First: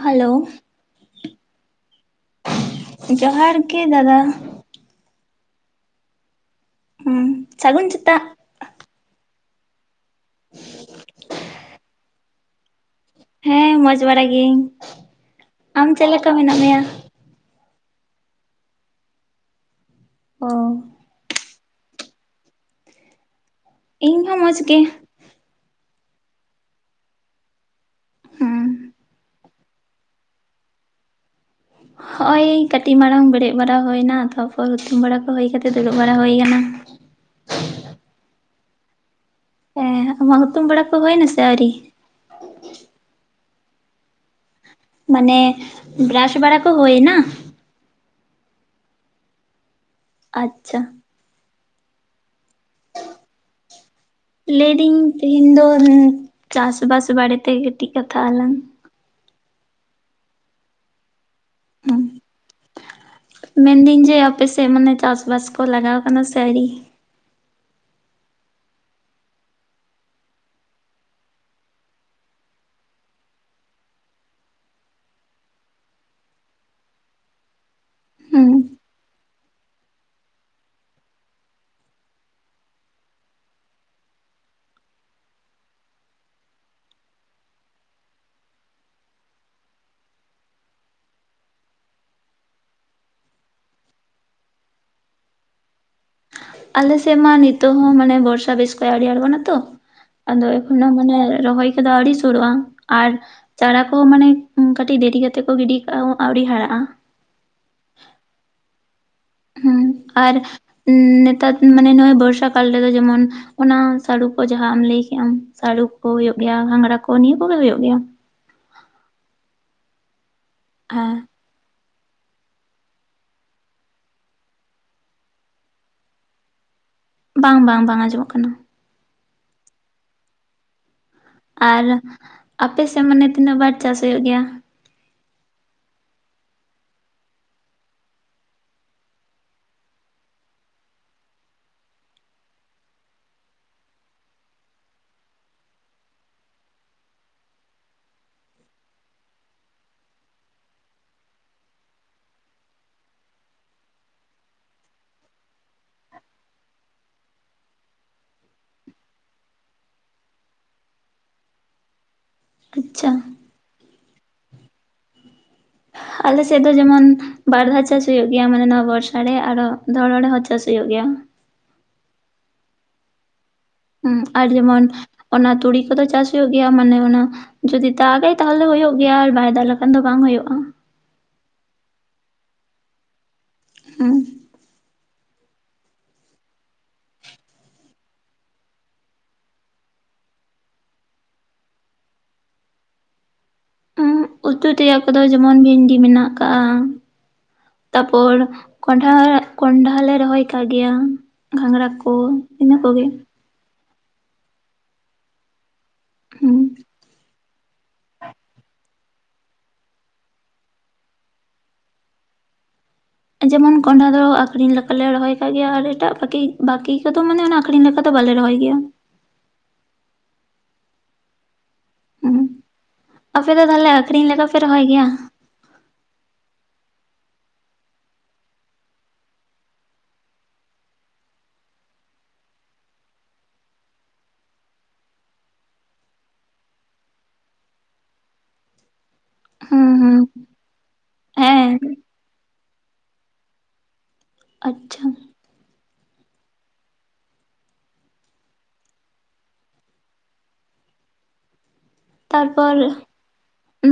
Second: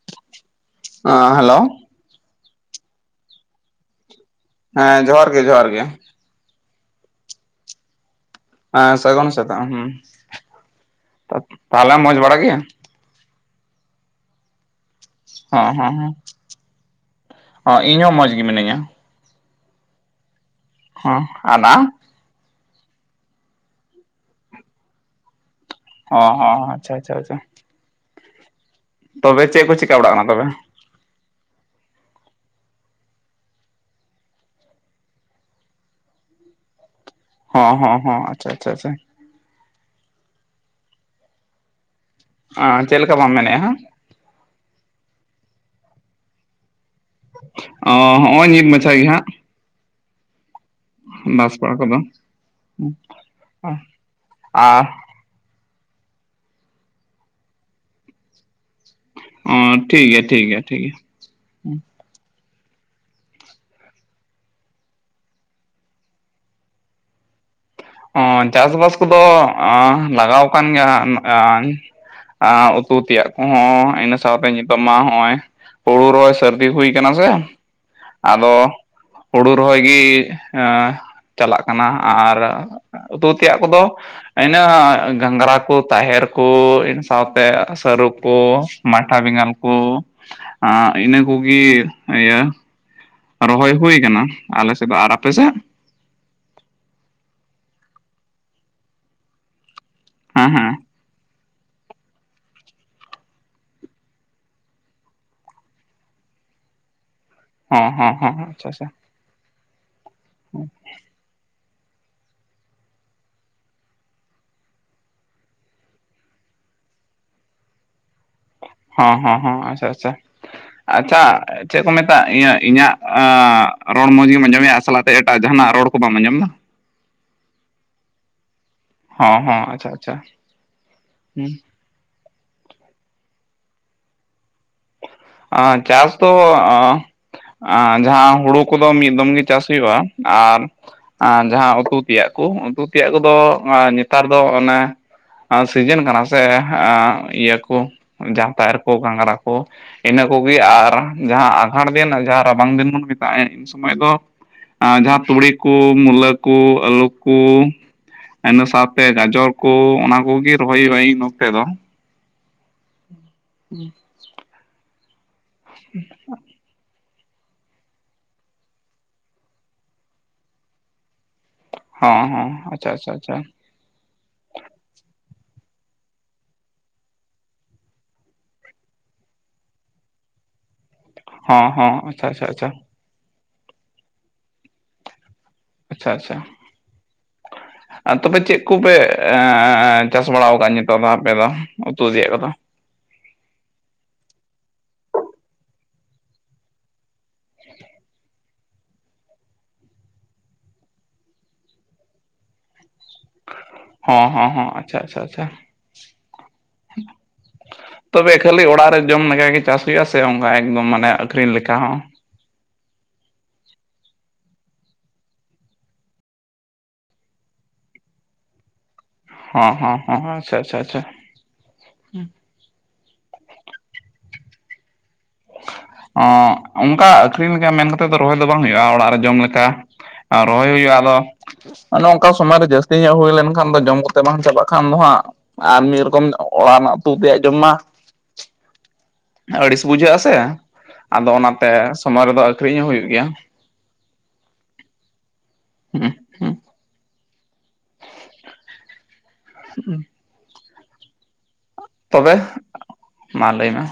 Hello. ᱚᱸ hello. ᱡᱚᱦᱟᱨ ᱜᱮ ᱫᱟᱫᱟ᱾ ᱦᱮᱸ ᱡᱚᱦᱟᱨ ᱜᱮ ᱡᱚᱦᱟᱨ ᱜᱮ᱾ ᱦᱩᱸ ᱥᱟᱹᱜᱩᱱ ᱥᱮᱛᱟᱜ᱾ ᱦᱮᱸ ᱥᱟᱹᱜᱩᱱ ᱥᱮᱛᱟᱜ, ᱦᱩᱸ ᱛᱟᱦᱞᱮ ᱢᱚᱸᱡᱽ ᱵᱟᱲᱟ ᱜᱮᱭᱟ? ᱦᱮᱸ ᱢᱚᱸᱡᱽ ᱵᱟᱲᱟ ᱜᱤᱭᱟᱹᱧ ᱾ ᱦᱚᱸ ᱦᱚᱸ ᱦᱚᱸ, ᱦᱚ ᱤᱧ ᱦᱚᱸ ᱢᱚᱸᱡᱽ ᱜᱮ ᱢᱤᱱᱟᱹᱧᱟ᱾ ᱚ᱾ ᱦᱩᱸ ᱟᱨ ᱤᱧ ᱦᱚᱸ ᱢᱚᱡᱽ ᱜᱮ᱾ ᱦᱚᱸ ᱦᱚᱸ ᱦᱚᱸ ᱟᱪᱪᱷᱟ ᱟᱪᱪᱷᱟ ᱟᱪᱪᱷᱟ᱾ ᱦᱩᱸ, ᱛᱚᱵᱮ ᱪᱮᱫ ᱠᱚ ᱪᱤᱠᱟ ᱵᱟᱲᱟᱜ ᱠᱟᱱᱟ ᱛᱚᱵᱮ? [unintelligible] ᱱᱚ-ᱚᱭ ᱠᱟᱹᱴᱤᱡ ᱢᱟᱲᱟᱝ ᱵᱮᱨᱮᱫ ᱵᱟᱲᱟ ᱦᱩᱭ ᱮᱱᱟ ᱛᱟᱯᱚᱨ ᱦᱩᱛᱩᱢ ᱵᱟᱲᱟ ᱠᱚ ᱦᱩᱭ ᱠᱟᱛᱮ ᱫᱩᱲᱩᱵ ᱵᱟᱲᱟ ᱦᱩᱭ ᱠᱟᱱᱟ᱾ ᱦᱚᱸ ᱦᱚᱸ ᱦᱚᱸ ᱟᱪᱪᱷᱟ ᱟᱪᱪᱷᱟ ᱟᱪᱪᱷᱟ᱾ ᱦᱮᱸ ᱟᱢᱟᱜ ᱦᱩᱛᱩᱢ ᱵᱟᱲᱟ ᱠᱚ ᱦᱩᱭᱱᱟ ᱥᱮ ᱟᱹᱣᱨᱤ? ᱚᱸ ᱪᱮᱫ ᱞᱮᱠᱟ ᱵᱟᱢ ᱢᱮᱱᱮᱜᱼᱟ ᱦᱟᱸᱜ ᱢᱟᱱᱮ ᱵᱨᱟᱥ ᱵᱟᱲᱟ ᱠᱚ ᱦᱳᱭᱱᱟ? ᱚ ᱦᱸᱚᱜᱼᱚᱭ ᱱᱤᱛ ᱢᱟᱪᱷᱟ ᱜᱮ ᱦᱟᱸᱜ᱾ ᱟᱪᱪᱷᱟ᱾ [unintelligible] ᱟᱨ ᱞᱟᱹᱭᱫᱟᱹᱧ ᱛᱮᱦᱮᱧ ᱫᱚ ᱪᱟᱥᱵᱟᱥ ᱵᱟᱨᱮᱛᱮ ᱠᱟᱹᱴᱤᱡ ᱠᱟᱛᱷᱟᱜ ᱟᱞᱟᱝ᱾ ᱚ ᱴᱷᱤᱠ ᱜᱮᱭᱟ ᱴᱷᱤᱠ ᱜᱮᱭᱟ ᱴᱷᱤᱠ ᱜᱮᱭᱟ᱾ [unintelligible] ᱢᱮᱱᱫᱟᱹᱧ ᱡᱮ ᱟᱯᱮᱥᱮᱜ ᱢᱟᱱᱮ ᱪᱟᱥᱵᱟᱥ ᱠᱚ ᱞᱟᱜᱟᱣ ᱠᱟᱱᱟ ᱥᱮ ᱟᱣᱨᱤ? ᱚ ᱪᱟᱥᱵᱟᱥ ᱠᱚᱫᱚ ᱞᱟᱜᱟᱣ ᱟᱠᱟᱱ ᱜᱮᱭᱟ ᱦᱟᱸᱜ᱾ ᱟᱸᱜ ᱩᱛᱩ ᱛᱮᱭᱟᱜ ᱠᱚᱦᱚᱸ ᱤᱱᱟᱹ ᱥᱟᱶᱛᱮ ᱱᱤᱛᱚᱜ ᱢᱟ ᱱᱚᱜᱼᱚᱭ ᱦᱩᱲᱩ ᱨᱚᱦᱚᱭ ᱥᱟᱹᱨᱫᱤ ᱦᱩᱭ ᱠᱟᱱᱟ ᱥᱮ, ᱦᱩᱸ ᱟᱫᱚ ᱦᱩᱲᱩ ᱨᱚᱦᱚᱭ ᱜᱤ ᱪᱟᱞᱟᱜ ᱠᱟᱱᱟ, ᱟᱨ ᱩᱛᱩ ᱛᱮᱭᱟᱜ ᱠᱚᱫᱚ ᱤᱱᱟᱹ ᱜᱷᱟᱸᱜᱽᱨᱟ ᱠᱩ ᱛᱟᱦᱮᱨ ᱠᱩ ᱤᱱᱟᱹ ᱥᱟᱶᱛᱮ ᱥᱟᱹᱨᱩ ᱠᱩ, ᱢᱟᱴᱷᱟ ᱵᱮᱸᱜᱟᱲ ᱠᱚ ᱤᱱᱟᱹ ᱠᱩᱜᱤ ᱤᱭᱟᱹ ᱨᱚᱦᱚᱭ ᱦᱩᱭ ᱠᱟᱱᱟ ᱟᱞᱮᱥᱮᱜ ᱫᱚ ᱟᱨ ᱟᱯᱮ ᱥᱮᱫ? ᱟᱞᱮᱥᱮᱜ ᱢᱟ ᱱᱤᱛᱚᱜ ᱦᱚᱸ ᱢᱟᱱᱮ ᱵᱚᱨᱥᱟ ᱵᱮᱥ ᱠᱷᱚᱡ ᱟᱹᱣᱨᱤ ᱟᱸᱬᱜᱚᱱᱟ ᱛᱚ᱾ ᱟᱫᱚ ᱦᱮᱸ ᱦᱮᱸ ᱮᱠᱷᱚᱱᱳ ᱢᱟᱱᱮ ᱨᱚᱦᱚᱭ ᱠᱚᱫᱚ ᱟᱣᱨᱤ ᱥᱩᱨᱩᱜᱼᱟ, ᱟᱨ ᱪᱟᱨᱟ ᱠᱚ ᱢᱟᱱᱮ ᱠᱟᱹᱴᱤᱡ ᱰᱮᱨᱤ ᱠᱟᱛᱮᱜ ᱠᱚ ᱜᱤᱰᱤ ᱠᱟᱜᱼᱟ ᱟᱹᱣᱨᱤ ᱦᱟᱨᱟᱜᱼᱟ᱾ ᱦᱮᱸ ᱦᱮᱸ ᱦᱮᱸ ᱟᱪᱷᱟ ᱟᱪᱷᱟ, ᱦᱩᱸ ᱟᱨ ᱱᱮᱛᱟᱨ ᱢᱟᱱᱮ ᱱᱚᱜᱚᱭ ᱵᱚᱨᱥᱟ ᱠᱟᱞ ᱨᱮᱫᱚ ᱡᱮᱢᱚᱱ ᱚᱱᱟ ᱥᱟᱲᱩ ᱠᱚ ᱡᱟᱦᱟᱸ ᱟᱢ ᱞᱟᱹᱭ ᱠᱮᱜ ᱟᱢ ᱥᱟᱲᱩ ᱠᱚ ᱦᱩᱭᱩᱜ ᱜᱮᱭᱟ ᱜᱷᱟᱸᱜᱽᱨᱟ ᱠᱚ ᱱᱤᱭᱟᱹ ᱠᱚᱜᱮ ᱦᱩᱭᱩᱜ ᱜᱮᱭᱟ᱾ ᱦᱚᱸ ᱦᱚᱸ ᱦᱚᱸ ᱟᱪᱪᱷᱟ ᱟᱪᱪᱷᱟ, ᱦᱮᱸ ᱟᱪᱪᱷᱟ᱾ ᱪᱮᱫ ᱠᱚ ᱢᱮᱛᱟᱜᱼᱟ ᱤᱭᱟᱹ ᱤᱧᱟᱹᱜ ᱨᱚᱲ ᱢᱚᱡᱽᱜᱮᱢ ᱟᱸᱡᱚᱢᱮᱜᱼᱟ ᱥᱟᱞᱟᱜ ᱛᱮ ᱮᱴᱟᱜ ᱡᱟᱦᱟᱱᱟᱜ ᱨᱚᱲ ᱠᱚ ᱵᱟᱢ ᱟᱸᱡᱚᱢᱫᱟ? ᱵᱟᱝ ᱵᱟᱝ ᱵᱟᱝ ᱟᱸᱡᱚᱢᱚᱜ ᱠᱟᱱᱟ᱾ ᱦᱚᱸ ᱦᱚᱸ ᱟᱪᱪᱷᱟ ᱟᱪᱪᱷᱟ, ᱦᱩᱸ ᱟᱨ ᱟᱯᱮ ᱥᱮᱜ ᱢᱟᱱᱮ ᱛᱤᱱᱟᱹᱜ ᱵᱟᱨ ᱪᱟᱥ ᱦᱳᱭᱳᱜ ᱜᱮᱭᱟ? ᱟᱻ ᱪᱟᱥ ᱫᱚ ᱟᱸᱻ ᱟᱨ ᱡᱟᱦᱟ ᱦᱩᱲᱩ ᱠᱚᱫᱚ ᱢᱤᱫ ᱫᱚᱢ ᱜᱮ ᱪᱟᱥ ᱦᱩᱭᱩᱜᱼᱟ, ᱟᱨ ᱟᱨ ᱡᱟᱸᱦᱟ ᱩᱛᱩ ᱛᱮᱭᱟᱜ ᱠᱩ ᱩᱛᱩ ᱛᱮᱭᱟᱜ ᱠᱚᱫᱚ ᱱᱮᱛᱟᱨ ᱫᱚ ᱚᱱᱮ ᱥᱤᱡᱮᱱ ᱠᱟᱱᱟ ᱥᱮ ᱤᱭᱟᱹ ᱠᱩ ᱡᱟᱛᱭᱟᱨ ᱠᱩ ᱜᱷᱟᱸᱜᱽᱨᱟ ᱠᱩ, ᱤᱱᱟᱹ ᱠᱚᱜᱤ ᱟᱨ ᱡᱟᱦᱟ ᱟᱸᱜᱷᱟᱲ ᱫᱤᱱ ᱡᱟᱦᱟᱸ ᱨᱟᱵᱟᱝ ᱫᱤᱱ ᱵᱚᱱ ᱢᱮᱛᱟᱜ-ᱟ ᱩᱱ ᱥᱚᱢᱚᱭ ᱫᱚ ᱟᱨ ᱡᱟᱸᱦᱟ ᱛᱩᱲᱤ ᱠᱩ ᱢᱩᱞᱟᱹ ᱠᱩ ᱟᱹᱞᱩ ᱠᱩ, ᱤᱱᱟᱹ ᱥᱟᱶᱛᱮ ᱜᱟᱡᱚᱨ ᱠᱩ ᱚᱱᱟ ᱠᱚᱜᱤ ᱨᱚᱦᱚᱭ ᱦᱩᱭᱩᱜᱼᱟ ᱤᱱ ᱱᱚᱛᱮ ᱫᱚ᱾ ᱟᱪᱪᱷᱟ, [unintelligible] [unintelligible] ᱟᱞᱮ ᱥᱮᱫ ᱫᱚ ᱡᱮᱢᱚᱱ ᱵᱟᱨ ᱫᱷᱟᱣ ᱪᱟᱥ ᱦᱳᱭᱳᱜ ᱜᱮᱭᱟ ᱢᱟᱱᱮ ᱱᱚᱣᱟ ᱵᱚᱨᱥᱟ ᱨᱮ ᱟᱨᱚ ᱫᱷᱚᱨᱚᱱ ᱨᱮᱦᱚ ᱪᱟᱥ ᱦᱩᱭᱩᱜ ᱜᱮᱭᱟ᱾ ᱦᱚᱸ ᱦᱚᱸ ᱟᱪᱪᱷᱟ ᱟᱪᱪᱷᱟ ᱟᱪᱪᱷᱟ᱾ ᱦᱩᱸ ᱟᱨ ᱡᱮᱢᱚᱱ ᱚᱱᱟ ᱛᱩᱲᱤ ᱠᱚᱫᱚ ᱪᱟᱥ ᱦᱩᱭᱩᱜ ᱜᱮᱭᱟ ᱢᱟᱱᱮ ᱚᱱᱟ ᱡᱩᱫᱤ ᱫᱟᱜᱟᱭ ᱛᱟᱦᱚᱞᱮ ᱦᱳᱭᱳᱜ ᱜᱮᱭᱟ ᱟᱨ ᱵᱟᱭ ᱫᱟᱜ ᱞᱮᱠᱷᱟᱱ ᱫᱚ ᱵᱟᱝ ᱦᱳᱭᱳᱜᱼᱟ᱾ ᱦᱚᱸ ᱦᱚᱸ ᱟᱪᱪᱷᱟ ᱟᱪᱪᱷᱟ ᱟᱪᱪᱷᱟ᱾ ᱦᱩᱸ᱾ ᱟᱪᱪᱷᱟ ᱟᱪᱪᱷᱟ᱾ [unintelligible] ᱟᱨ ᱛᱚᱵᱮ ᱪᱮᱫ ᱠᱚᱯᱮ ᱪᱟᱥ ᱵᱟᱲᱟᱣ ᱟᱠᱟᱜᱼᱟ ᱱᱤᱛᱚᱜ ᱫᱚ ᱟᱯᱮ ᱫᱚ ᱩᱛᱩ ᱛᱮᱭᱟᱜ ᱠᱚᱫᱚ? ᱩᱸ ᱩᱛᱩ ᱛᱮᱭᱟᱜ ᱠᱚᱫᱚ ᱡᱮᱢᱚᱱ ᱵᱷᱤᱱᱰᱤ ᱢᱮᱱᱟᱜ ᱟᱠᱟᱜ, ᱛᱟᱯᱚᱨ ᱠᱚᱸᱰᱷᱟ ᱠᱚᱸᱰᱷᱟ ᱞᱮ ᱨᱚᱦᱚᱭ ᱠᱟᱜ ᱜᱮᱭᱟ ᱜᱷᱟᱸᱜᱽᱨᱟ ᱠᱚ ᱤᱱᱟᱹ ᱠᱚᱜᱮ᱾ ᱦᱚᱸ ᱦᱚᱸ ᱟᱪᱪᱷᱟ ᱟᱪᱪᱷᱟ ᱟᱪᱪᱷᱟ᱾ ᱦᱩᱸ ᱛᱚᱵᱮ ᱠᱷᱟᱹᱞᱤ ᱚᱲᱟᱜ ᱨᱮ ᱡᱚᱢ ᱞᱮᱠᱷᱟ ᱜᱮ ᱪᱟᱥ ᱪᱮᱜ ᱟ ᱥᱮ ᱚᱱᱠᱟ ᱮᱠᱫᱚᱢ ᱢᱟᱱᱮ ᱟᱹᱠᱷᱨᱤᱧ ᱞᱮᱠᱟ ᱦᱚᱸ ᱡᱮᱢᱚᱱ ᱠᱚᱸᱰᱷᱟ ᱫᱚ ᱟᱠᱷᱨᱤᱧ ᱞᱮᱠᱟᱞᱮ ᱨᱚᱦᱚᱭ ᱠᱟᱜ ᱜᱮᱭᱟ ᱟᱨ ᱮᱴᱟ ᱵᱟᱠᱤ ᱵᱟᱠᱤ ᱠᱚᱫᱚ ᱢᱟᱱᱮ ᱚᱱᱟ ᱟᱠᱷᱨᱤᱧ ᱞᱮᱠᱟ ᱫᱚ ᱵᱟᱞᱮ ᱨᱚᱦᱚᱭ ᱜᱮᱭᱟ ᱦᱸᱸ ᱦᱮᱸ ᱟᱪᱷᱟ ᱟᱪᱷᱟ ᱟᱪᱷᱟ ᱦᱩᱸ ᱟᱯᱮ ᱫᱚ ᱛᱟᱦᱞᱮ ᱟᱠᱷᱨᱤᱧ ᱞᱮᱠᱟ ᱯᱮ ᱨᱚᱦᱚᱭ ᱜᱮᱭᱟ ᱮᱫ ᱚᱱᱠᱟ ᱟᱹᱠᱷᱨᱤᱧ ᱞᱮᱠᱟ ᱢᱮᱱ ᱠᱟᱛᱮᱫ ᱫᱚ ᱨᱚᱦᱚᱭ ᱫᱚ ᱵᱟᱝ ᱦᱩᱭᱩᱜᱼᱟ ᱚᱲᱟᱜ ᱨᱮ ᱡᱚᱢ ᱞᱮᱠᱟ ᱨᱚᱦᱚᱭ ᱦᱩᱭᱩᱜ ᱟ ᱟᱫᱚ ᱚᱱᱮ ᱚᱱᱠᱟ ᱥᱚᱢᱚᱭ ᱨᱮ ᱡᱟᱹᱥᱛᱤ ᱧᱚᱜ ᱦᱩᱭ ᱞᱮᱱᱠᱷᱟᱱ ᱫᱚ ᱡᱚᱢ ᱠᱟᱛᱮ ᱵᱟᱝ ᱪᱟᱵᱟᱜ ᱠᱷᱟᱱ ᱫᱚ ᱦᱟᱸᱜ ᱟᱨ ᱢᱤᱫ ᱨᱚᱠᱚᱢ ᱚᱲᱟᱜ ᱨᱮᱱᱟᱜ ᱩᱛᱩ ᱛᱮᱭᱟᱜ ᱡᱚᱢ ᱢᱟ ᱟᱹᱲᱤᱥ ᱦᱩᱸ ᱵᱩᱡᱷᱟᱹᱜ ᱦᱩᱸ ᱟ ᱥᱮ ᱟᱫᱚ ᱚᱱᱟᱛᱮ ᱦᱮᱸ ᱥᱚᱢᱚᱭ ᱨᱮᱫᱚ ᱟᱹᱷᱨᱤᱧ ᱦᱚᱸ ᱦᱩᱭᱩᱜ ᱜᱮᱭᱟ ᱟᱪᱪᱷᱟ ᱦᱮᱸ ᱦᱮᱸ ᱦᱩᱸ ᱛᱚᱵᱮ ᱛᱟᱨᱯᱚᱨ ᱢᱟ ᱞᱟᱹᱭ ᱢᱮ ᱩ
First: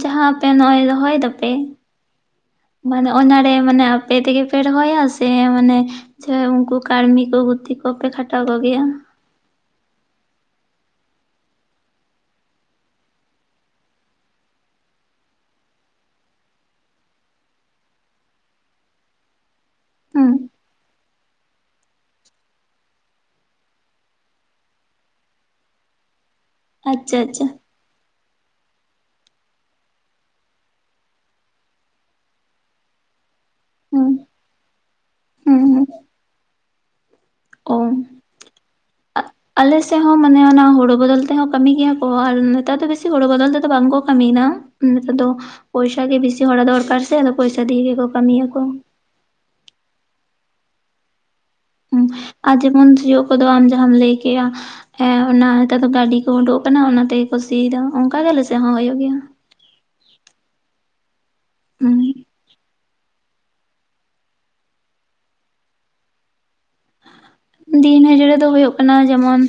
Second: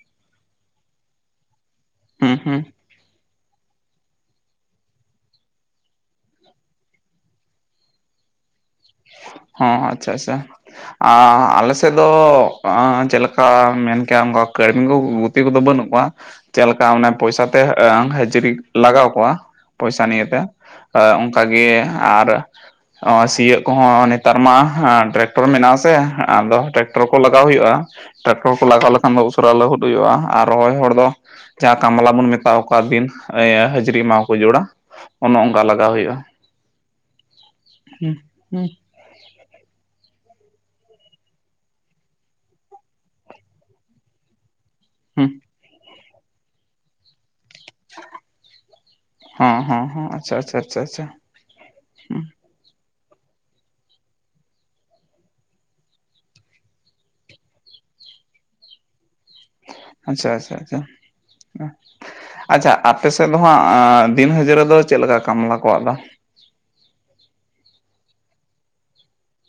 ᱡᱟᱦᱟᱸ ᱟᱯᱮ ᱱᱚᱜ ᱚᱭ ᱨᱚᱦᱚᱭ ᱫᱚᱯᱮ ᱦᱩᱸ ᱦᱩᱸ ᱢᱟᱱᱮ ᱚᱱᱟᱨᱮ ᱢᱟᱱᱮ ᱟᱯᱮ ᱛᱮᱜᱮ ᱯᱮ ᱨᱚᱦᱚᱭᱟ ᱥᱮ ᱢᱟᱱᱮ ᱪᱮ ᱩᱱᱠᱩ ᱠᱟᱹᱲᱢᱤ ᱠᱚ ᱜᱩᱛᱤ ᱠᱚᱯᱮ ᱠᱷᱟᱴᱟᱣ ᱠᱚᱜᱮᱭᱟ? ᱚ ᱟᱪᱷᱟ ᱟᱪᱷᱟ ᱟ ᱟᱞᱮ ᱥᱮᱫ ᱫᱚ ᱪᱮᱫᱞᱮᱠᱟ ᱢᱮᱱ ᱠᱮᱭᱟ ᱠᱟᱹᱲᱢᱤ ᱠᱚ ᱜᱩᱛᱤ ᱠᱚᱫᱚ ᱵᱟᱹᱱᱩᱜ ᱠᱚᱣᱟ ᱪᱮᱫ ᱞᱮᱠᱟ ᱚᱱᱮ ᱯᱚᱭᱥᱟᱛᱮ ᱦᱟᱹᱡᱨᱤᱢ ᱞᱟᱜᱟᱣ ᱠᱚᱣᱟ ᱯᱚᱭᱥᱟ ᱦᱩᱸ ᱱᱤᱭᱮᱛᱮ ᱮ ᱚᱱᱠᱟᱜᱮ ᱟᱨ ᱥᱤᱭᱳᱜ ᱠᱚᱦᱚᱸ ᱱᱮᱛᱟᱨ ᱢᱟ ᱴᱨᱟᱠᱴᱚᱨ ᱢᱮᱱᱟᱜ ᱟᱥᱮ ᱟᱫᱚ ᱴᱨᱟᱠᱴᱚᱨ ᱠᱚ ᱟᱪᱪᱷᱟ ᱞᱟᱜᱟᱣ ᱟᱪᱪᱷᱟ ᱦᱩᱭᱩᱜᱼᱟ ᱴᱨᱟᱠᱴᱚᱨ ᱠᱚ ᱞᱟᱜᱟᱣ ᱞᱮᱠᱷᱟᱱ ᱫᱚ ᱩᱥᱟᱹᱨᱟ ᱞᱟᱹᱦᱩᱫ ᱦᱩᱭᱩᱜᱼᱟ ᱟᱨ ᱨᱚᱦᱚᱭ ᱦᱚᱲ ᱫᱚ ᱡᱟᱦᱟᱸ ᱠᱟᱢᱞᱟ ᱵᱚᱱ ᱢᱮᱛᱟ ᱟᱠᱚ ᱟᱵᱤᱱ ᱦᱟᱹᱡᱨᱤ ᱦᱩᱸ ᱢᱟ ᱠᱚ ᱡᱚᱲᱟ ᱚᱱᱮ ᱚᱱᱠᱟ ᱦᱩᱸ ᱦᱩᱸ ᱞᱟᱜᱟᱣ ᱦᱩᱭᱩᱜᱼᱟ ᱚ ᱦᱩ ᱦᱩ ᱟᱞᱮ ᱥᱮᱫ ᱦᱚᱸ ᱢᱟᱱᱮ ᱚᱱᱟ ᱦᱳᱲᱳ ᱵᱚᱫᱚᱞ ᱛᱮᱦᱚᱸ ᱠᱟᱹᱢᱤ ᱜᱮᱭᱟ ᱠᱚ ᱟᱨ ᱱᱮᱛᱟᱨ ᱫᱚ ᱵᱮᱥᱤ ᱦᱳᱲᱳ ᱵᱚᱫᱚᱞ ᱛᱮᱫᱚ ᱵᱟᱝ ᱠᱚ ᱠᱟᱹᱢᱤᱭ ᱫᱟ᱾ ᱱᱮᱛᱟᱨ ᱫᱚ ᱦᱩᱸ ᱯᱚᱭᱥᱟ ᱜᱮ ᱵᱤᱥᱤ ᱦᱚᱲᱟᱜ ᱫᱚᱨᱠᱟᱨ ᱥᱮ ᱟᱫᱚ ᱯᱚᱭᱥᱟ ᱫᱤᱭᱮ ᱜᱮᱠᱚ ᱠᱟᱹᱢᱤᱭᱟᱠᱚ ᱦᱮᱸ ᱦᱮᱸ ᱦᱮ ᱟᱪᱷᱟ ᱟᱪᱷᱟ ᱟᱪᱷᱟ ᱟᱨ ᱡᱮᱢᱚᱱ ᱡᱳᱜ ᱠᱚᱫᱚ ᱟᱢ ᱡᱟᱸᱦᱟᱢ ᱞᱟᱹᱭ ᱠᱮᱜᱼᱟ ᱦᱮᱸ ᱚᱱᱟ ᱱᱮᱛᱟᱨ ᱫᱚ ᱜᱟᱹᱰᱤ ᱠᱚ ᱩᱰᱩᱠ ᱟᱠᱟᱱᱟ ᱚᱱᱟ ᱛᱮᱜᱮᱠᱚ ᱥᱤᱭᱫᱟ ᱚᱱᱠᱟ ᱜᱮ ᱟᱞᱮᱥᱮ ᱦᱚᱸ ᱦᱩᱭᱩᱜ ᱜᱮᱭᱟ ᱟᱪᱪᱷᱟ ᱟᱪᱪᱷᱟ ᱟᱪᱪᱷᱟ ᱦᱩᱸ ᱟᱪᱪᱷᱟ ᱟᱯ ᱟᱯᱮᱥᱮᱫ ᱫᱚ ᱦᱟᱸᱜ ᱫᱤᱱᱦᱟᱹᱡᱟᱹᱨ ᱨᱮ ᱫᱚ ᱪᱮᱫ ᱞᱮᱠᱟ ᱠᱟᱢᱞᱟ ᱠᱚᱣᱟᱜ ᱫᱚ ᱫᱤᱱ ᱦᱟ. ᱡᱲᱟ. ᱫᱚ ᱦᱳᱭᱳᱜ ᱠᱟᱱᱟ ᱡᱮᱢᱚᱱ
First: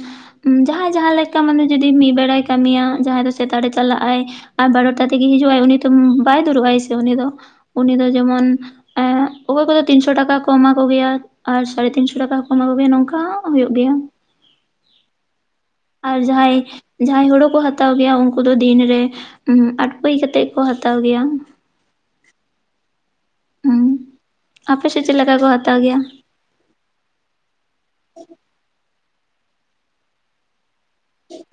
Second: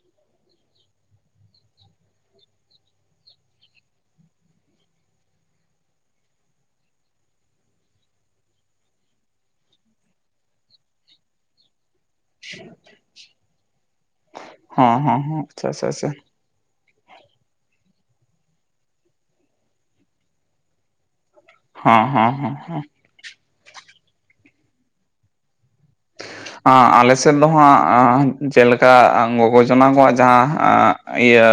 ᱡᱟᱦᱟᱸᱭ ᱡᱟᱦᱟᱸ ᱞᱮᱠᱟ ᱢᱟᱱᱮ ᱡᱩᱫᱤ ᱢᱤᱫ ᱵᱮᱲᱟᱭ ᱠᱟᱹᱢᱤᱭᱟ ᱡᱟᱦᱟᱸᱭ ᱫᱚ ᱥᱮᱛᱟᱜ ᱨᱮ ᱪᱟᱞᱟᱜ ᱟᱭ ᱟᱨ ᱵᱟᱨᱚᱴᱟ ᱛᱮᱜᱮ ᱦᱤᱡᱩᱜ ᱟᱭ ᱩᱱᱤ ᱛᱚ ᱵᱟᱭ ᱫᱩᱲᱩᱵ ᱟᱭ ᱥᱮ ᱩᱱᱤ ᱫᱚ ᱩᱱᱤ ᱫᱚ ᱡᱮᱢᱚᱱ ᱮ ᱚᱠᱚᱭ ᱠᱚᱫᱚ ᱛᱤᱱᱥᱚ ᱴᱟᱠᱟ ᱠᱚ ᱮᱢᱟ ᱠᱚ ᱜᱮᱭᱟ ᱟᱨ ᱥᱟᱲᱮ ᱛᱤᱱᱥᱚ ᱴᱟᱠᱟ ᱚᱱᱟ ᱠᱚᱜᱮ ᱱᱚᱝᱠᱟ ᱦᱳᱭᱳᱜ ᱜᱮᱭᱟ ᱦᱚᱸ ᱦᱚᱸ ᱦᱚᱸ ᱟᱪᱪᱷᱟ ᱟᱪᱪᱷᱟ ᱟᱨ ᱟᱪᱪᱷᱟ ᱡᱟᱦᱟᱸᱭ ᱡᱟᱦᱟᱸᱭ ᱦᱳᱲᱳ ᱠᱚ ᱦᱟᱛᱟᱣ ᱜᱮᱭᱟ ᱩᱱᱠᱩ ᱫᱚ ᱫᱤᱱᱨᱮ ᱟᱴᱯᱟᱹᱭ ᱠᱟᱛᱮᱜ ᱠᱚ ᱦᱟᱛᱟᱣ ᱜᱮᱭᱟ ᱦᱚᱸ ᱦᱚᱸ ᱦᱚᱸ ᱦᱚᱸ ᱦᱩᱸ ᱟᱯᱮ ᱥᱮᱫ ᱪᱮᱫ ᱞᱮᱠᱟ ᱠᱚ ᱦᱟᱛᱟᱣ ᱜᱮᱭᱟ ᱟ ᱟᱞᱮ ᱥᱮᱫ ᱫᱚ ᱦᱟᱸᱜ ᱡᱮᱞᱮᱠᱟ ᱜᱚᱜᱚ ᱡᱚᱱᱟ ᱠᱚᱣᱟᱜ ᱡᱟᱦᱟᱸ ᱤᱭᱟᱹ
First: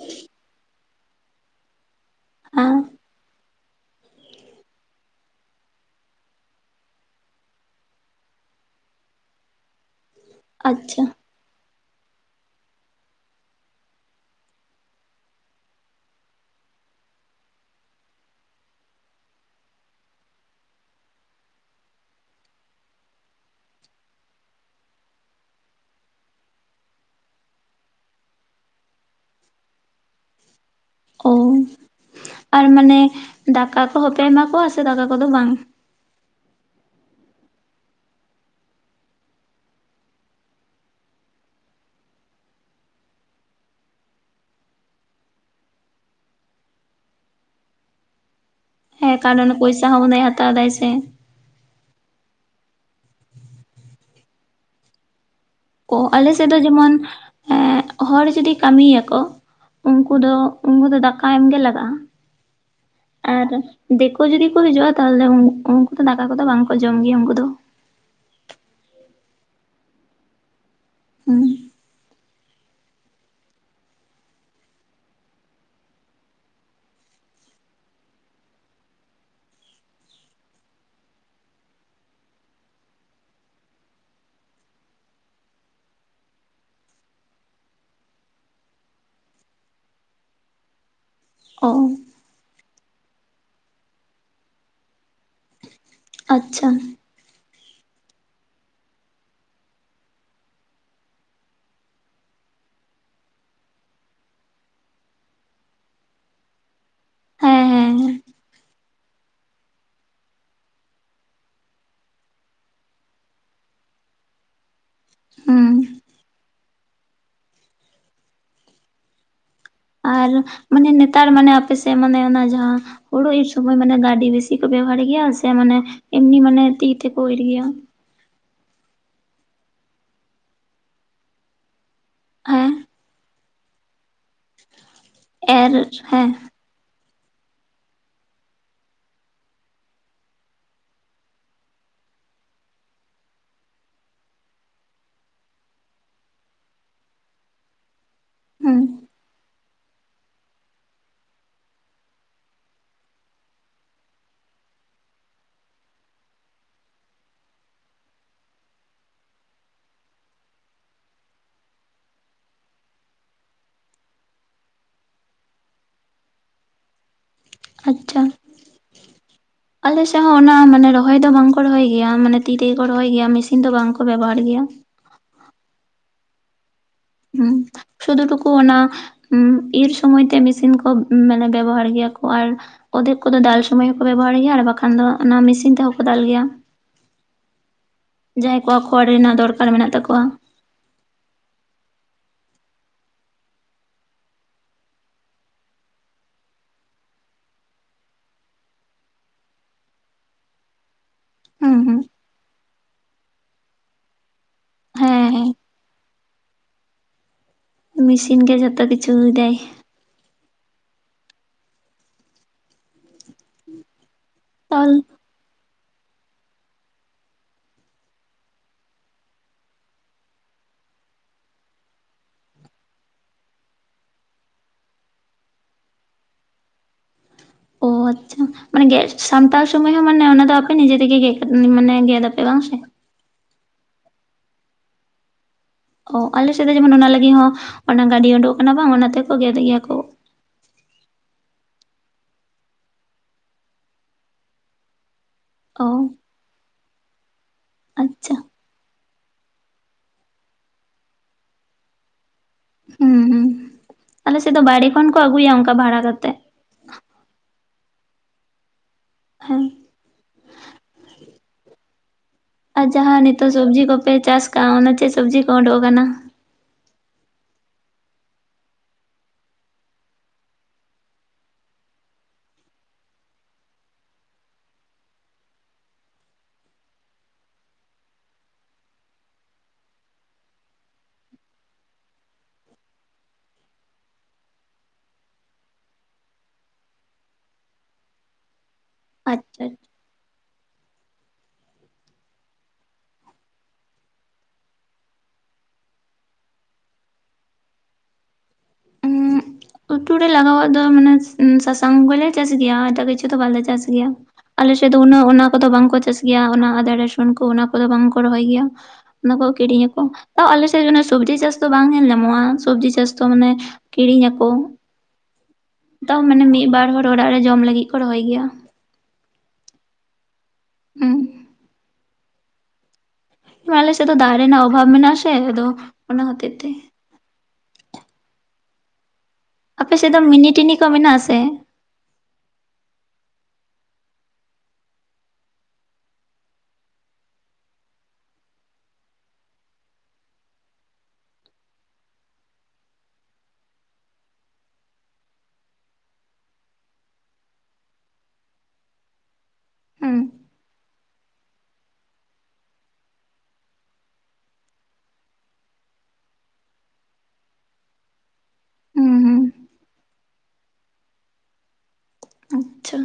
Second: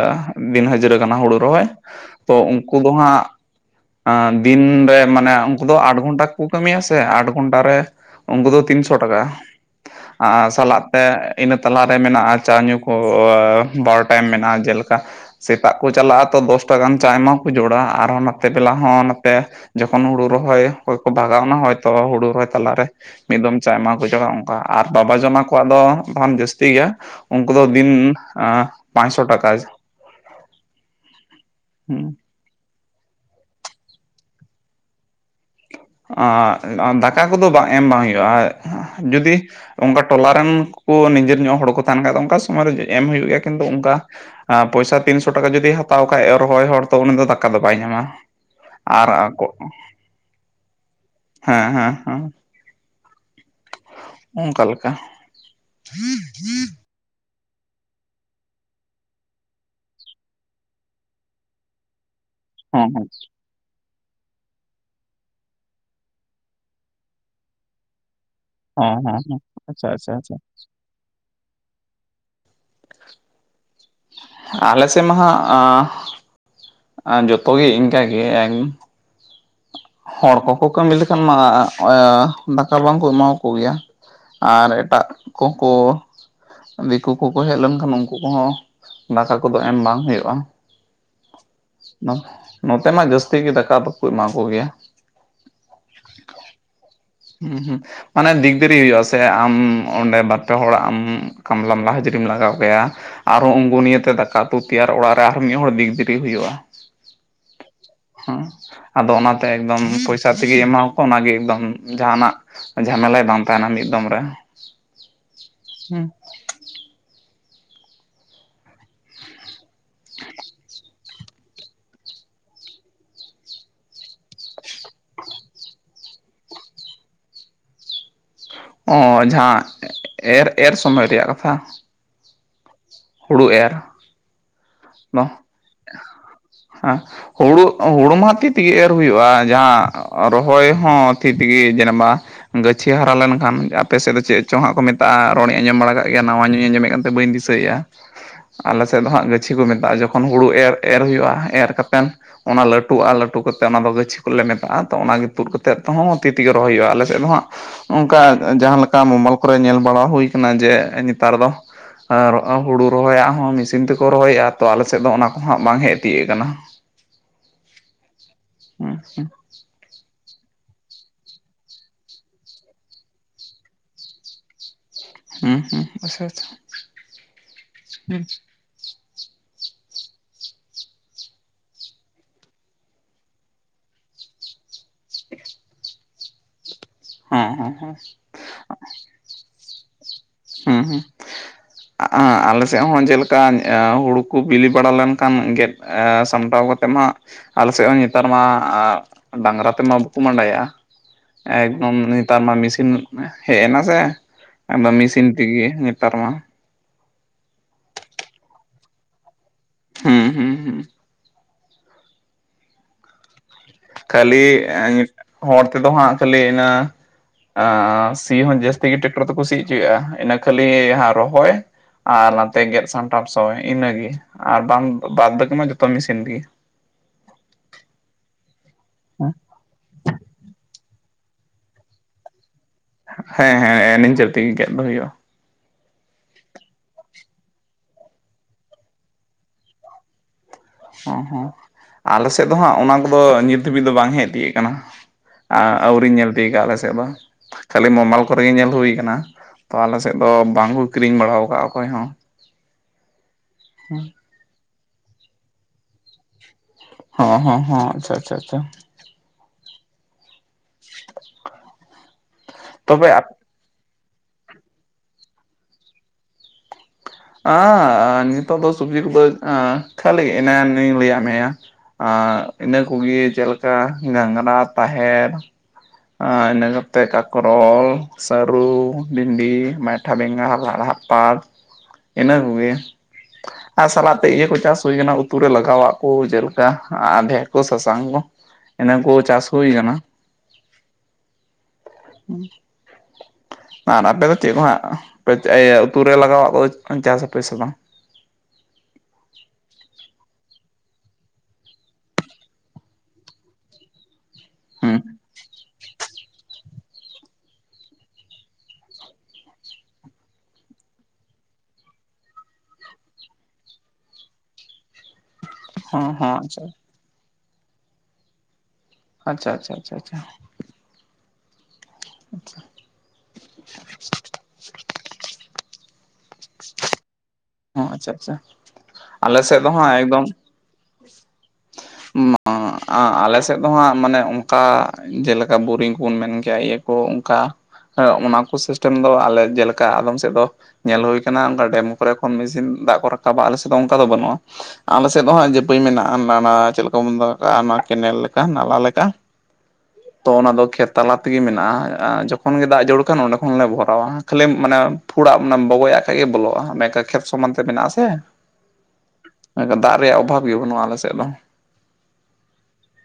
ᱫᱤᱱ ᱦᱟᱹᱡᱨᱟᱹ ᱠᱟᱱᱟ ᱦᱳᱲᱳ ᱨᱚᱦᱚᱭ [inaudible] ᱛᱚ ᱩᱱᱠᱩ ᱫᱚ ᱦᱟᱸᱜ ᱫᱤᱱ ᱨᱮ ᱢᱟᱱᱮ ᱩᱱᱠᱩ ᱫᱚ ᱟᱴ ᱜᱷᱚᱱᱴᱟᱠᱚ ᱠᱟᱹᱢᱤᱭᱟ ᱥᱮ, ᱟᱴ ᱜᱷᱚᱱᱴᱟ ᱨᱮ ᱩᱱᱠᱩ ᱫᱚ ᱛᱤᱱᱥᱚ ᱴᱟᱠᱟ, ᱟᱨ ᱥᱟᱞᱟᱜ ᱟᱪᱪᱷᱟ ᱛᱮ ᱤᱱᱟᱹ ᱛᱟᱞᱟ ᱨᱮ ᱢᱮᱱᱟᱜᱼᱟ ᱪᱟ ᱧᱩ ᱠᱚ ᱵᱟᱨ ᱴᱟᱭᱤᱢ ᱢᱮᱱᱟᱜᱼᱟ ᱡᱮ ᱞᱮᱠᱟ ᱥᱮᱛᱟᱜ ᱠᱚ ᱪᱟᱞᱟᱜᱼᱟ ᱛᱚ ᱫᱚᱥᱴᱟ ᱜᱟᱱ ᱪᱟ ᱢᱟ ᱠᱚ ᱡᱚᱲᱟ ᱟᱨ ᱦᱚᱸ ᱱᱚᱛᱮ ᱫᱮᱞᱟᱝ ᱦᱚᱸ ᱱᱚᱛᱮ ᱡᱚᱠᱷᱚᱱ ᱦᱩᱲᱩ ᱨᱚᱦᱚᱭ ᱠᱚ ᱠᱚ ᱵᱷᱟᱜᱟᱣᱱᱟ ᱦᱚᱭ ᱛᱚ, ᱦᱩᱲᱩ ᱨᱚᱦᱚᱭ ᱛᱟᱞᱟ ᱨᱮ ᱢᱤᱫ ᱫᱚᱢ ᱪᱟᱭ ᱮᱢᱟ ᱚᱱᱮ ᱚᱱᱠᱟ ᱟᱨ ᱵᱟᱵᱟ ᱡᱚᱱᱟᱜ ᱠᱚᱣᱟᱜ ᱫᱚ [unintelligible] ᱡᱟᱹᱥᱛᱤ ᱜᱮᱭᱟ ᱾ ᱩᱱᱠᱩ ᱫᱚ ᱫᱤᱱ ᱟᱻ ᱯᱟᱸᱪᱥᱚ ᱴᱟᱠᱟᱡᱽ ᱾ [inaudible] ᱚᱻ ᱦᱩᱸ ᱟᱨ ᱢᱟᱱᱮ, ᱫᱟᱠᱟ ᱠᱚᱦᱚᱸ ᱯᱮ ᱮᱢᱟ ᱠᱚᱣᱟ ᱥᱮ ᱫᱟᱠᱟ ᱠᱚ ᱫᱚ ᱵᱟᱝ? ᱟᱸᱻ ᱫᱟᱠᱟ ᱠᱚ ᱫᱚ ᱵᱟ ᱮᱢ ᱵᱟᱝ ᱦᱩᱭᱩᱜᱼᱟ ᱾ᱡᱩᱫᱤ ᱚᱱᱠᱟ ᱴᱚᱞᱟ ᱨᱮᱱ ᱠᱚ ᱱᱤᱡᱮᱨ ᱧᱚᱜ ᱦᱚᱲ ᱠᱚ ᱛᱟᱦᱮᱱ ᱠᱷᱟᱱ ᱫᱚ ᱚᱱᱠᱟ ᱥᱚᱢᱚᱭ ᱨᱮ ᱮᱢ ᱦᱩᱭᱩᱜ ᱜᱮᱭᱟ ᱠᱤᱱᱛᱩ ᱚᱱᱠᱟ ᱯᱚᱭᱥᱟ ᱛᱤᱱᱥᱚ ᱴᱟᱠᱟ ᱡᱩᱫᱤ ᱦᱟᱛᱟᱣ ᱟᱠᱟᱜᱼᱟᱭ ᱮᱱ ᱨᱮ ᱦᱚᱸ ᱦᱚᱲ ᱫᱚ ᱩᱱᱤ ᱫᱟᱠᱟ ᱫᱚ ᱵᱟᱭ ᱧᱟᱢᱟ ᱾ ᱦᱮᱸ ᱛᱟᱦᱞᱮ ᱢᱟᱱᱮ ᱯᱟᱭᱥᱟ ᱦᱚᱸ ᱢᱟᱱᱮ ᱦᱟᱛᱟᱣ ᱮᱫᱟᱭ ᱥᱤ ᱦᱮᱸ ᱦᱮᱸ ᱦᱮᱸ ᱾ ᱚᱱᱠᱟ ᱞᱮᱠᱟ ᱾ ᱚ ᱟᱞᱮ ᱥᱮᱫ ᱫᱚ ᱡᱮᱢᱚᱱ ᱮᱻ ᱦᱚᱲ ᱡᱩᱫᱤ ᱠᱟᱹᱢᱤ ᱭᱟᱠᱚ ᱩᱱᱠᱩ ᱫᱚ ᱩᱱᱤ ᱫᱚ ᱫᱟᱠᱟ ᱮᱢ ᱜᱮ ᱞᱟᱜᱟᱜᱼᱟ ᱾ [unintelligible] ᱟᱨ ᱫᱤᱠᱩ ᱡᱩᱫᱤ ᱠᱚ ᱦᱤᱡᱩᱜᱼᱟ ᱛᱟᱦᱚᱞᱮ ᱩᱱᱠᱩ ᱫᱚ ᱫᱟᱠᱟ ᱠᱚ ᱫᱚ ᱵᱟᱝ ᱠᱚ ᱡᱚᱢ ᱜᱮᱭᱟ ᱩᱱᱠᱩ ᱫᱚ ᱾ ᱦᱮᱸ ᱦᱮᱸ ᱦᱮᱸ ᱟᱪᱪᱷᱟ ᱟᱪᱪᱷᱟ ᱟᱪᱪᱷᱟ ᱾ [inaudible] ᱟᱞᱮ ᱥᱮᱫ ᱢᱟ ᱦᱟᱸᱜ ᱟᱸ ᱟᱨ ᱡᱚᱛᱚ ᱜᱮ ᱤᱱᱠᱟᱹ ᱜᱮ ᱦᱚᱲ ᱠᱚ ᱠᱚ ᱠᱟᱹᱢᱤ ᱞᱮᱠᱷᱟᱱ ᱢᱟ ᱟᱸ ᱫᱟᱠᱟ ᱵᱟᱝ ᱠᱚ ᱮᱢᱟ ᱠᱚ ᱜᱮᱭᱟ ᱾ ᱟᱨ ᱮᱴᱟᱜ ᱠᱚ ᱠᱚ ᱫᱤᱠᱩ ᱠᱚ ᱠᱚ ᱦᱮᱡ ᱞᱮᱱ ᱠᱷᱟᱱ ᱩᱱᱠᱩ ᱠᱚ ᱦᱚᱸ ᱫᱟᱠᱟ ᱠᱚ ᱫᱚ ᱮᱢ ᱵᱟᱝ ᱦᱩᱭᱩᱜᱼᱟ ᱾ ᱚ ᱱᱚᱛᱮ ᱢᱟ ᱡᱟᱹᱥᱛᱤ ᱜᱮ ᱫᱟᱠᱟ ᱫᱚ ᱠᱚ ᱮᱢᱟ ᱠᱚ ᱜᱮᱭᱟ ᱾ ᱟᱪᱪᱷᱟ ᱾ ᱦᱩᱸ ᱦᱩᱸ ᱢᱟᱱᱮ ᱫᱤᱱᱫᱤᱨᱤ ᱦᱩᱭᱩᱜᱼᱟ ᱥᱮ ᱟᱢ ᱚᱸᱰᱮ ᱵᱟᱨ-ᱯᱮ ᱦᱚᱲᱟᱜ ᱟᱢ ᱠᱟᱢᱞᱟᱢ ᱦᱟᱡᱽᱨᱤᱢ ᱞᱟᱜᱟᱣ ᱠᱟᱭᱟ ᱾ ᱟᱨᱦᱚᱸ [unintelligible] ᱱᱤᱭᱟᱹᱛᱮ ᱫᱟᱠᱟ ᱩᱛᱩ ᱛᱮᱭᱟᱨ ᱚᱲᱟᱜ ᱨᱮ ᱟᱨ ᱦᱚᱸ [unintelligible] ᱦᱩᱭᱩᱜᱼᱟ ᱾ [inaudible] ᱦᱮᱸ ᱟᱫᱚ ᱚᱱᱟ ᱛᱮ ᱮᱠᱫᱚᱢ ᱯᱚᱭᱥᱟ ᱛᱮ ᱜᱮ ᱮᱢᱟ ᱣᱟᱠᱚᱢ ᱚᱱᱟ ᱜᱮ ᱮᱠᱫᱚᱢ ᱡᱟᱦᱟᱸᱱᱟᱜ ᱡᱷᱟᱢᱮᱞᱟᱭ ᱵᱟᱝ ᱛᱟᱦᱮᱱᱟ ᱢᱤᱫ ᱫᱚᱢ ᱨᱮ ᱦᱩᱸ ᱾ ᱟᱨ ᱢᱟᱱᱮ ᱱᱮᱛᱟᱨ ᱢᱟᱱᱮ ᱟᱯᱮ ᱛᱮ ᱢᱟᱱᱮ ᱚᱱᱟ ᱡᱟᱦᱟᱸ ᱦᱩᱲᱩ ᱤᱨ ᱥᱚᱢᱚᱭ ᱢᱟᱱᱮ ᱜᱟᱹᱰᱤ ᱵᱮᱥᱤ ᱠᱚ ᱵᱮᱵᱚᱦᱟᱨ ᱜᱮᱭᱟ ᱥᱮ ᱢᱟᱱᱮ ᱮᱢᱱᱤ ᱢᱟᱱᱮ ᱛᱤ ᱛᱮ ᱠᱚ ᱤᱨ ᱜᱮᱭᱟ? ᱚ ᱡᱟᱦᱟᱸ ᱮᱨ ᱮᱨ ᱥᱚᱢᱚᱭ ᱨᱮᱭᱟᱜ ᱠᱟᱛᱷᱟ? ᱦᱮᱸ ᱦᱩᱲᱩ ᱮᱨ [inaudible] ᱮᱨ ᱦᱮᱸ ᱾ ᱦᱟᱸ ᱦᱩᱲᱩ ᱦᱩᱲᱩ ᱢᱟ ᱛᱤ ᱛᱮ ᱜᱮ ᱮᱨ ᱦᱩᱭᱩᱜᱼᱟ ᱡᱟᱦᱟᱸ ᱨᱚᱦᱚᱭ ᱦᱚᱸ ᱛᱤ ᱛᱮ ᱜᱮ ᱡᱟᱱᱢᱟ ᱜᱟᱹᱪᱷᱤ ᱦᱟᱨᱟ ᱞᱮᱱ ᱠᱷᱟᱱ ᱟᱯᱮ ᱥᱮᱫ ᱫᱚ ᱪᱮᱫ ᱪᱚᱝ ᱦᱟᱸᱜ ᱠᱚ ᱢᱮᱛᱟᱜᱼᱟ ᱨᱚᱲ ᱤᱧ ᱟᱸᱡᱚᱢ ᱵᱟᱲᱟ ᱠᱟᱜ ᱜᱮᱭᱟ, ᱱᱟᱶᱟ ᱜᱤᱧ ᱟᱸᱡᱚᱢᱮᱫ ᱠᱟᱱ ᱛᱮ ᱵᱟᱹᱧ ᱫᱤᱥᱟᱹ ᱫᱤᱥᱟᱹᱭᱮᱫᱼᱟ ᱦᱩᱸ ᱟᱞᱮ ᱥᱮᱫ ᱫᱚ ᱦᱟᱸᱜ ᱜᱟᱹᱪᱷᱤ ᱠᱚ ᱢᱮᱛᱟᱜᱼᱟ ᱡᱚᱠᱷᱚᱱ ᱦᱩᱲᱩ ᱮᱨ ᱮᱨ ᱦᱩᱭᱩᱜᱼᱟ, ᱮᱨ ᱠᱟᱛᱮᱱ ᱚᱱᱟ ᱞᱟᱹᱴᱩᱜᱼᱟ ᱞᱟᱹᱴᱩ ᱠᱟᱛᱮᱫ ᱚᱱᱟ ᱫᱚ ᱜᱟᱹᱪᱷᱤ ᱠᱚ ᱞᱮ ᱢᱮᱛᱟᱜᱼᱟ, ᱛᱚ ᱚᱱᱟ ᱜᱮ ᱛᱩᱫ ᱠᱟᱛᱮᱫ ᱛᱮᱦᱚᱸ ᱛᱤ ᱛᱮ ᱜᱮ ᱨᱚᱦᱚᱭ ᱦᱩᱭᱩᱜᱼᱟ ᱟᱞᱮ ᱥᱮᱫ ᱫᱚ ᱦᱟᱸᱜ᱾ ᱚᱱᱠᱟ ᱡᱟᱦᱟᱸ ᱞᱮᱠᱟ ᱢᱳᱵᱟᱭᱤᱞ ᱠᱚ ᱨᱮ ᱧᱮᱞ ᱵᱟᱲᱟ ᱦᱩᱭ ᱠᱟᱱᱟ ᱡᱮ ᱱᱮᱛᱟᱨ ᱫᱚ ᱟᱨ ᱦᱩᱲᱩ ᱨᱚᱦᱚᱭᱟᱜ ᱦᱚᱸ ᱢᱮᱥᱤᱱ ᱛᱮ ᱠᱚ ᱨᱚᱦᱚᱭᱟ ᱛᱚ ᱟᱞᱮ ᱥᱮᱫ ᱫᱚ ᱚᱱᱟ ᱠᱚ ᱦᱟᱸᱜ ᱵᱟᱝ ᱦᱮᱡ ᱛᱤᱭᱟᱹᱜ ᱟᱠᱟᱱᱟ᱾ ᱟᱪᱪᱷᱟ᱾ [unintelligible] ᱟᱞᱮ ᱥᱮᱫ ᱦᱚᱸ ᱚᱱᱟ ᱢᱟᱱᱮ ᱨᱚᱦᱚᱭ ᱫᱚ ᱵᱟᱝ ᱠᱚ ᱨᱚᱦᱚᱭ ᱜᱮᱭᱟ, ᱢᱟᱱᱮ ᱛᱤ ᱛᱮ ᱜᱮ ᱠᱚ ᱨᱚᱦᱚᱭ ᱜᱮᱭᱟ ᱢᱮᱥᱤᱱ ᱫᱚ ᱵᱟᱝ ᱠᱚ ᱵᱮᱵᱚᱦᱟᱨ ᱜᱮᱭᱟ᱾ ᱦᱩᱸ ᱦᱩᱸ ᱟᱪᱪᱟ ᱟᱪᱪᱟ ᱦᱩ ᱥᱩᱫᱩ ᱴᱩᱠᱩ ᱚᱱᱟ ᱤᱨ ᱥᱚᱢᱚᱭ ᱛᱮ ᱢᱮᱥᱤᱱ ᱠᱚ ᱢᱟᱱᱮ ᱵᱮᱵᱚᱦᱟᱨ ᱜᱮᱭᱟ ᱠᱚ, ᱟᱨ ᱚᱫᱷᱮᱠ ᱠᱚᱫᱚ ᱫᱟᱞ ᱥᱚᱢᱚᱭ ᱦᱚᱸᱠᱚ ᱵᱮᱵᱚᱦᱟᱨ ᱜᱮᱭᱟ, ᱟᱨ ᱵᱟᱠᱷᱟᱱ ᱫᱚ ᱚᱱᱟ ᱢᱮᱥᱤᱱ ᱛᱮᱦᱚᱸ ᱠᱚ ᱫᱟᱞ ᱜᱮᱭᱟ᱾ ᱦᱚᱸ ᱦᱚᱸ ᱦᱚᱸ ᱡᱟᱦᱟᱸᱭ ᱠᱚᱣᱟᱜ ᱠᱷᱚᱲ ᱨᱮᱱᱟᱜ ᱫᱚᱨᱠᱟᱨ ᱢᱮᱱᱟᱜ ᱛᱟᱠᱚᱣᱟ ᱦᱩᱸ ᱦᱩᱸ [unintelligible] ᱟᱞᱮ ᱥᱮᱫ ᱦᱚᱸ ᱡᱮᱞᱮᱠᱟ ᱦᱩᱲᱩ ᱠᱚ ᱵᱤᱞᱤ ᱵᱟᱲᱟ ᱞᱮᱱᱠᱷᱟᱱ ᱜᱮᱫ ᱥᱟᱢᱴᱟᱣ ᱠᱟᱛᱮᱫ ᱢᱟ ᱟᱞᱮ ᱥᱮᱫ ᱦᱚᱸ ᱱᱮᱛᱟᱨ ᱢᱟ ᱰᱟᱹᱝᱜᱨᱟ ᱛᱮᱢᱟ ᱵᱟᱠᱚ ᱢᱟᱸᱰᱟᱭᱟ᱾ ᱦᱩᱸ ᱮᱠᱫᱚᱢ ᱦᱩᱸ ᱱᱮᱛᱟᱨ ᱢᱟ ᱢᱤᱥᱤᱱ ᱦᱮᱡᱮᱱᱟ ᱥᱮ, ᱮᱠᱫᱚᱢ ᱢᱮᱥᱤᱱ ᱦᱮᱸ ᱛᱮᱜᱮ ᱦᱮᱸ ᱱᱮᱛᱟᱨ ᱢᱟ, ᱢᱮᱥᱤᱱ ᱜᱮ ᱡᱚᱛᱚ ᱠᱤᱪᱷᱩᱭ ᱫᱟᱭ᱾ ᱦᱮᱸ ᱦᱮᱸ ᱠᱷᱟᱹᱞᱤ ᱛᱟᱦᱚᱞ ᱦᱚᱲ ᱛᱮᱫᱚ ᱦᱟᱸᱜ ᱠᱷᱟᱹᱞᱤ ᱤᱱᱟᱹ ᱥᱤ ᱦᱚᱸ ᱡᱟᱹᱥᱛᱤ ᱜᱮ ᱴᱮᱠᱴᱟᱨ ᱛᱮᱠᱚ ᱥᱤ ᱦᱚᱪᱚᱭᱮᱫᱼᱟ ᱤᱱᱟᱹ ᱠᱷᱟᱹᱞᱤ ᱦᱟᱸᱜ ᱨᱚᱦᱚᱭ ᱟᱨ ᱱᱟᱛᱮ ᱜᱮᱫ ᱥᱟᱢᱴᱟᱣ ᱥᱚᱢᱚᱭ ᱤᱱᱟᱹᱜᱮ, ᱟᱨ ᱵᱟᱝ ᱵᱟᱫᱽ ᱵᱟᱠᱤ ᱢᱟ ᱡᱚᱛᱚ ᱢᱮᱥᱤᱱ ᱫᱤᱭᱮ ᱾ ᱚ ᱟᱪᱪᱷᱟ ᱢᱟᱱᱮ ᱜᱮᱫ ᱥᱟᱢᱴᱟᱣ ᱥᱩᱢᱟᱹᱭ ᱦᱚᱸ ᱢᱟᱱᱮ ᱚᱱᱟ ᱫᱚ ᱮ ᱱᱤᱡᱮ ᱛᱮᱜᱮ ᱜᱮ ᱢᱟᱱᱮ ᱜᱮᱫ ᱟᱯᱮ ᱵᱟᱝ ᱥᱮ᱾ ᱦᱮᱸ ᱦᱮᱸ ᱱᱤᱡᱟᱹᱨ ᱛᱮᱜᱮ ᱜᱮᱫ ᱫᱚ ᱦᱩᱭᱩᱜᱼᱟ᱾ ᱚ ᱟᱞᱮ ᱥᱮᱫ ᱫᱚ ᱡᱮᱢᱚᱱ ᱚᱱᱟ ᱞᱟᱹᱜᱤᱫ ᱦᱚᱸ ᱚᱱᱟ ᱜᱟᱹᱰᱤ ᱩᱰᱩᱠ ᱠᱟᱱᱟ ᱵᱟᱝ ᱚᱱᱟ ᱛᱮᱠᱚ ᱜᱮᱫ ᱜᱮᱭᱟ ᱠᱚ᱾ ᱦᱚᱸ ᱦᱚᱸ ᱟᱞᱮ ᱥᱮᱫ ᱫᱚ ᱦᱟᱸᱜ ᱚᱱᱟ ᱠᱚᱫᱚ ᱱᱤᱛ ᱫᱷᱟᱹᱵᱤᱡ ᱫᱚ ᱵᱟᱝ ᱦᱮᱡ ᱛᱤᱭᱜ ᱠᱟᱱᱟ᱾ ᱚ ᱟᱹᱣᱨᱤᱧ ᱧᱮᱞᱛᱤᱭᱜ-ᱟ ᱟᱞᱮ ᱥᱮᱫ ᱫᱚ ᱠᱷᱟᱹᱞᱤ ᱢᱳᱵᱟᱭᱤᱞ ᱟᱪᱪᱷᱟ ᱠᱚᱨᱮ ᱜᱮ ᱧᱮᱞ ᱦᱩᱭ ᱠᱟᱱᱟ᱾ ᱛᱚ ᱟᱞᱮ ᱥᱮᱫ ᱫᱚ ᱵᱟᱝᱠᱚ ᱠᱤᱨᱤᱧ ᱵᱟᱲᱟ ᱟᱠᱟᱫᱼᱟ ᱚᱠᱚᱭ ᱦᱚᱸ᱾ ᱦᱩᱸᱦᱩᱸ᱾ [unintelligible] ᱟᱞᱮ ᱥᱮᱫ ᱫᱚ ᱵᱟᱭᱨᱮ ᱠᱷᱚᱱ ᱠᱚ ᱟᱹᱜᱩᱭᱟ ᱚᱱᱠᱟ ᱵᱷᱟᱲᱟ ᱠᱟᱛᱮ᱾ ᱦᱚᱸ ᱦᱚᱸ ᱟᱪᱪᱷᱟ ᱟᱪᱪᱷᱟ ᱟᱪᱪᱷᱟ᱾ [unintelligible] ᱟᱨ ᱛᱚᱵᱮ ᱡᱟᱦᱟᱸ ᱱᱤᱛᱚᱜ ᱥᱚᱵᱽᱡᱤ ᱠᱚᱯᱮ ᱪᱟᱥ ᱟᱠᱟᱜ, ᱚᱱᱟ ᱪᱮᱫ ᱥᱚᱵᱽᱡᱤ ᱠᱚ ᱩᱰᱩ ᱟᱠᱟᱱᱟ᱾ ᱱᱤᱛᱚᱜ ᱫᱚ ᱥᱚᱵᱽᱡᱤ ᱠᱚᱫᱚ ᱠᱷᱟᱹᱞᱤ ᱮᱱᱟᱱᱤᱧ ᱞᱟᱹᱭᱟᱫ ᱢᱮᱭᱟ, ᱟᱨ ᱤᱱᱟᱹ ᱠᱚᱜᱮ ᱪᱮᱫᱮᱠᱟ ᱰᱟᱝᱜᱽᱨᱟ, ᱛᱟᱦᱮᱨ ᱟᱨ ᱤᱱᱟᱹ ᱠᱚᱛᱮ ᱠᱟᱠᱨᱚᱞ, ᱥᱟᱹᱨᱩ, ᱵᱷᱤᱱᱰᱤ, ᱢᱟᱴᱷᱟ, ᱵᱮᱸᱜᱟᱲ, ᱞᱟᱲᱦᱟ, [unintelligible] ᱤᱱᱟᱹ ᱠᱚᱜᱮ, ᱟᱨ ᱥᱟᱞᱟᱜ ᱛᱮ ᱤᱭᱟᱹ ᱠᱚ ᱪᱟᱥ ᱦᱩᱭ ᱠᱟᱱᱟ ᱩᱛᱩ ᱨᱮ ᱞᱟᱜᱟᱣᱟᱜ ᱠᱚ ᱡᱮᱞᱮᱠᱟ ᱟᱫᱷᱮᱨ ᱠᱚ ᱥᱟᱥᱟᱝ ᱠᱚ᱾ [unintelligible] ᱮᱱᱟ ᱠᱚ ᱪᱟᱥ ᱟᱪᱪᱷᱟ ᱦᱩᱭ ᱟᱠᱟᱱᱟ ᱾ [inaudible] ᱟᱨ ᱟᱯᱮ ᱫᱚ ᱪᱮᱫ ᱠᱚ ᱦᱟᱸᱜ ᱩᱛᱩ ᱨᱮ ᱞᱟᱜᱟᱣᱟᱜ ᱫᱚ ᱪᱟᱥᱟᱯᱮ ᱥᱮ ᱵᱟᱝ? ᱩᱛᱩ ᱨᱮ ᱞᱟᱜᱟᱣᱟᱜ ᱫᱚ ᱢᱟᱱᱮ ᱥᱟᱥᱟᱝ ᱜᱮᱞᱮ ᱪᱟᱥ ᱜᱮᱭᱟ ᱮᱴᱟᱜ ᱠᱤᱪᱷᱩ ᱫᱚ ᱵᱟᱞᱮ ᱪᱟᱥ ᱜᱮᱭᱟ ᱾ ᱟᱞᱮ ᱥᱮᱫ ᱦᱩᱸ ᱫᱚ ᱩᱱᱟᱹᱜ ᱚᱱᱟ ᱠᱚᱫᱚ ᱵᱟᱝ ᱠᱚ ᱪᱟᱥ ᱜᱮᱭᱟ ᱾ ᱚᱱᱟ ᱟᱫᱟ, ᱨᱟᱥᱩᱱ ᱠᱚ ᱚᱱᱟ ᱠᱚᱫᱚ ᱵᱟᱝ ᱠᱚ ᱨᱚᱦᱚᱭ ᱜᱮᱭᱟ ᱾ ᱚᱱᱟ ᱠᱚ ᱠᱤᱨᱤᱧ ᱟᱠᱚ ᱾ ᱛᱟᱣ ᱟᱞᱮ ᱥᱮᱫᱮ ᱥᱚᱵᱽᱡᱤ ᱪᱟᱥ ᱫᱚ ᱵᱟᱝ ᱧᱮᱞ ᱧᱟᱢᱚᱜᱼᱟ, ᱥᱚᱵᱽᱡᱤ ᱪᱟᱥ ᱫᱚ ᱢᱟᱱᱮ ᱠᱤᱨᱤᱧ ᱟᱠᱚ ᱾ ᱦᱚᱸ ᱛᱟᱣ ᱦᱚᱸ ᱢᱟᱱᱮ ᱟᱪᱪᱷᱟ ᱢᱤᱫ ᱵᱟᱨ ᱦᱚᱲ ᱚᱲᱟᱜ ᱨᱮ ᱡᱚᱢ ᱞᱟᱹᱜᱤᱫ ᱠᱚ ᱨᱚᱦᱚᱭ ᱜᱮᱭᱟ ᱾ ᱟᱪᱪᱷᱟ ᱟᱪᱪᱷᱟ ᱟᱪᱪᱷᱟ ᱟᱪᱪᱷᱟ ᱾ ᱦᱩᱸ ᱾ [inaudible] ᱟᱞᱮ ᱥᱮᱫ ᱫᱚ ᱫᱟᱨᱮ ᱨᱮᱱᱟᱜ ᱚᱵᱷᱟᱵ ᱢᱮᱱᱟᱜ ᱟᱥᱮ ᱟᱫᱚ ᱚᱱᱟ ᱦᱚᱛᱮᱡ ᱛᱮ ᱟᱪᱪᱷᱟ ᱟᱪᱪᱷᱟ, ᱟᱞᱮ ᱥᱮᱫ ᱫᱚ ᱟᱯᱮ ᱦᱟᱸᱜ ᱥᱮᱫ ᱫᱚ ᱢᱤᱱᱤ ᱴᱤᱱᱤ ᱠᱚ ᱢᱮᱱᱟᱜ ᱟᱥᱮ? ᱟᱞᱮᱥ ᱮᱫ ᱫᱚ ᱦᱟᱸᱜ ᱢᱟᱱᱮ ᱚᱱᱠᱟ ᱡᱮᱞᱮᱠᱟ ᱵᱳᱨᱤᱝ ᱠᱚᱵᱚᱱ ᱢᱮᱱ ᱠᱮᱭᱟ ᱤᱭᱟᱹ ᱚᱱᱠᱟ ᱚᱱᱟ ᱠᱚ ᱥᱤᱥᱴᱮᱢ ᱫᱚ ᱟᱞᱮ ᱡᱮᱞᱮᱠᱟ ᱟᱫᱚᱢ ᱥᱮᱫ ᱫᱚ ᱧᱮᱞ ᱦᱩᱭ ᱟᱠᱟᱱᱟ ᱚᱱᱠᱟ ᱰᱮᱢ ᱠᱚᱨᱮ ᱠᱷᱚᱱ ᱢᱮᱥᱤᱱ ᱫᱟᱜ ᱠᱚ ᱨᱟᱠᱟᱵᱟ ᱟᱞᱮ ᱥᱮᱫ ᱫᱚ ᱚᱱᱠᱟ ᱫᱚ ᱵᱟᱹᱱᱩᱜᱼᱟ ᱾ ᱟᱞᱮ ᱥᱮᱫ ᱫᱚ ᱦᱚᱸᱜ ᱡᱟᱹᱯᱟᱹᱭ ᱢᱮᱱᱟᱜᱼᱟ ᱱᱟᱞᱟ ᱪᱮᱫ ᱞᱮᱠᱟᱢ ᱵᱚᱱᱫᱚᱦ ᱠᱟᱜᱼᱟ ᱚᱱᱟ ᱠᱮᱱᱮᱞ ᱞᱮᱠᱟ, ᱱᱟᱞᱟ ᱞᱮᱠᱟ ᱾ ᱦᱮᱸ ᱾ ᱛᱚ ᱚᱱᱟ ᱫᱚ ᱠᱷᱮᱛ ᱛᱟᱞᱟ ᱛᱮᱜᱮ ᱢᱮᱱᱟᱜᱼᱟ, ᱡᱚᱠᱷᱚᱱ ᱜᱮ ᱫᱟᱜ ᱡᱟᱹᱲᱩᱲ ᱠᱷᱟᱱ ᱚᱸᱰᱮ ᱠᱷᱚᱱᱞᱮ ᱵᱷᱚᱨᱟᱣᱟ ᱾ ᱠᱷᱟᱹᱞᱤ ᱢᱟᱱᱮ ᱯᱷᱩᱲᱟᱜᱟᱱᱮ ᱵᱚᱜᱚᱟᱜ ᱠᱷᱟᱱ ᱜᱮ ᱵᱚᱞᱚᱜᱼᱟ, ᱢᱮᱱ ᱠᱷᱮᱛ ᱥᱚᱢᱟᱱ ᱛᱮ ᱢᱮᱱᱟᱜ ᱟᱥᱮ ᱾ ᱦᱩᱸ ᱦᱩᱸ ᱮᱠᱷᱟᱱ ᱫᱟᱜ ᱨᱮᱭᱟᱜ ᱚᱵᱷᱟᱵᱽ ᱜᱮ ᱵᱟᱹᱱᱩᱜᱼᱟ ᱟᱞᱮ ᱥᱮᱫ ᱫᱚ ᱾ ᱟᱪᱪᱷᱟ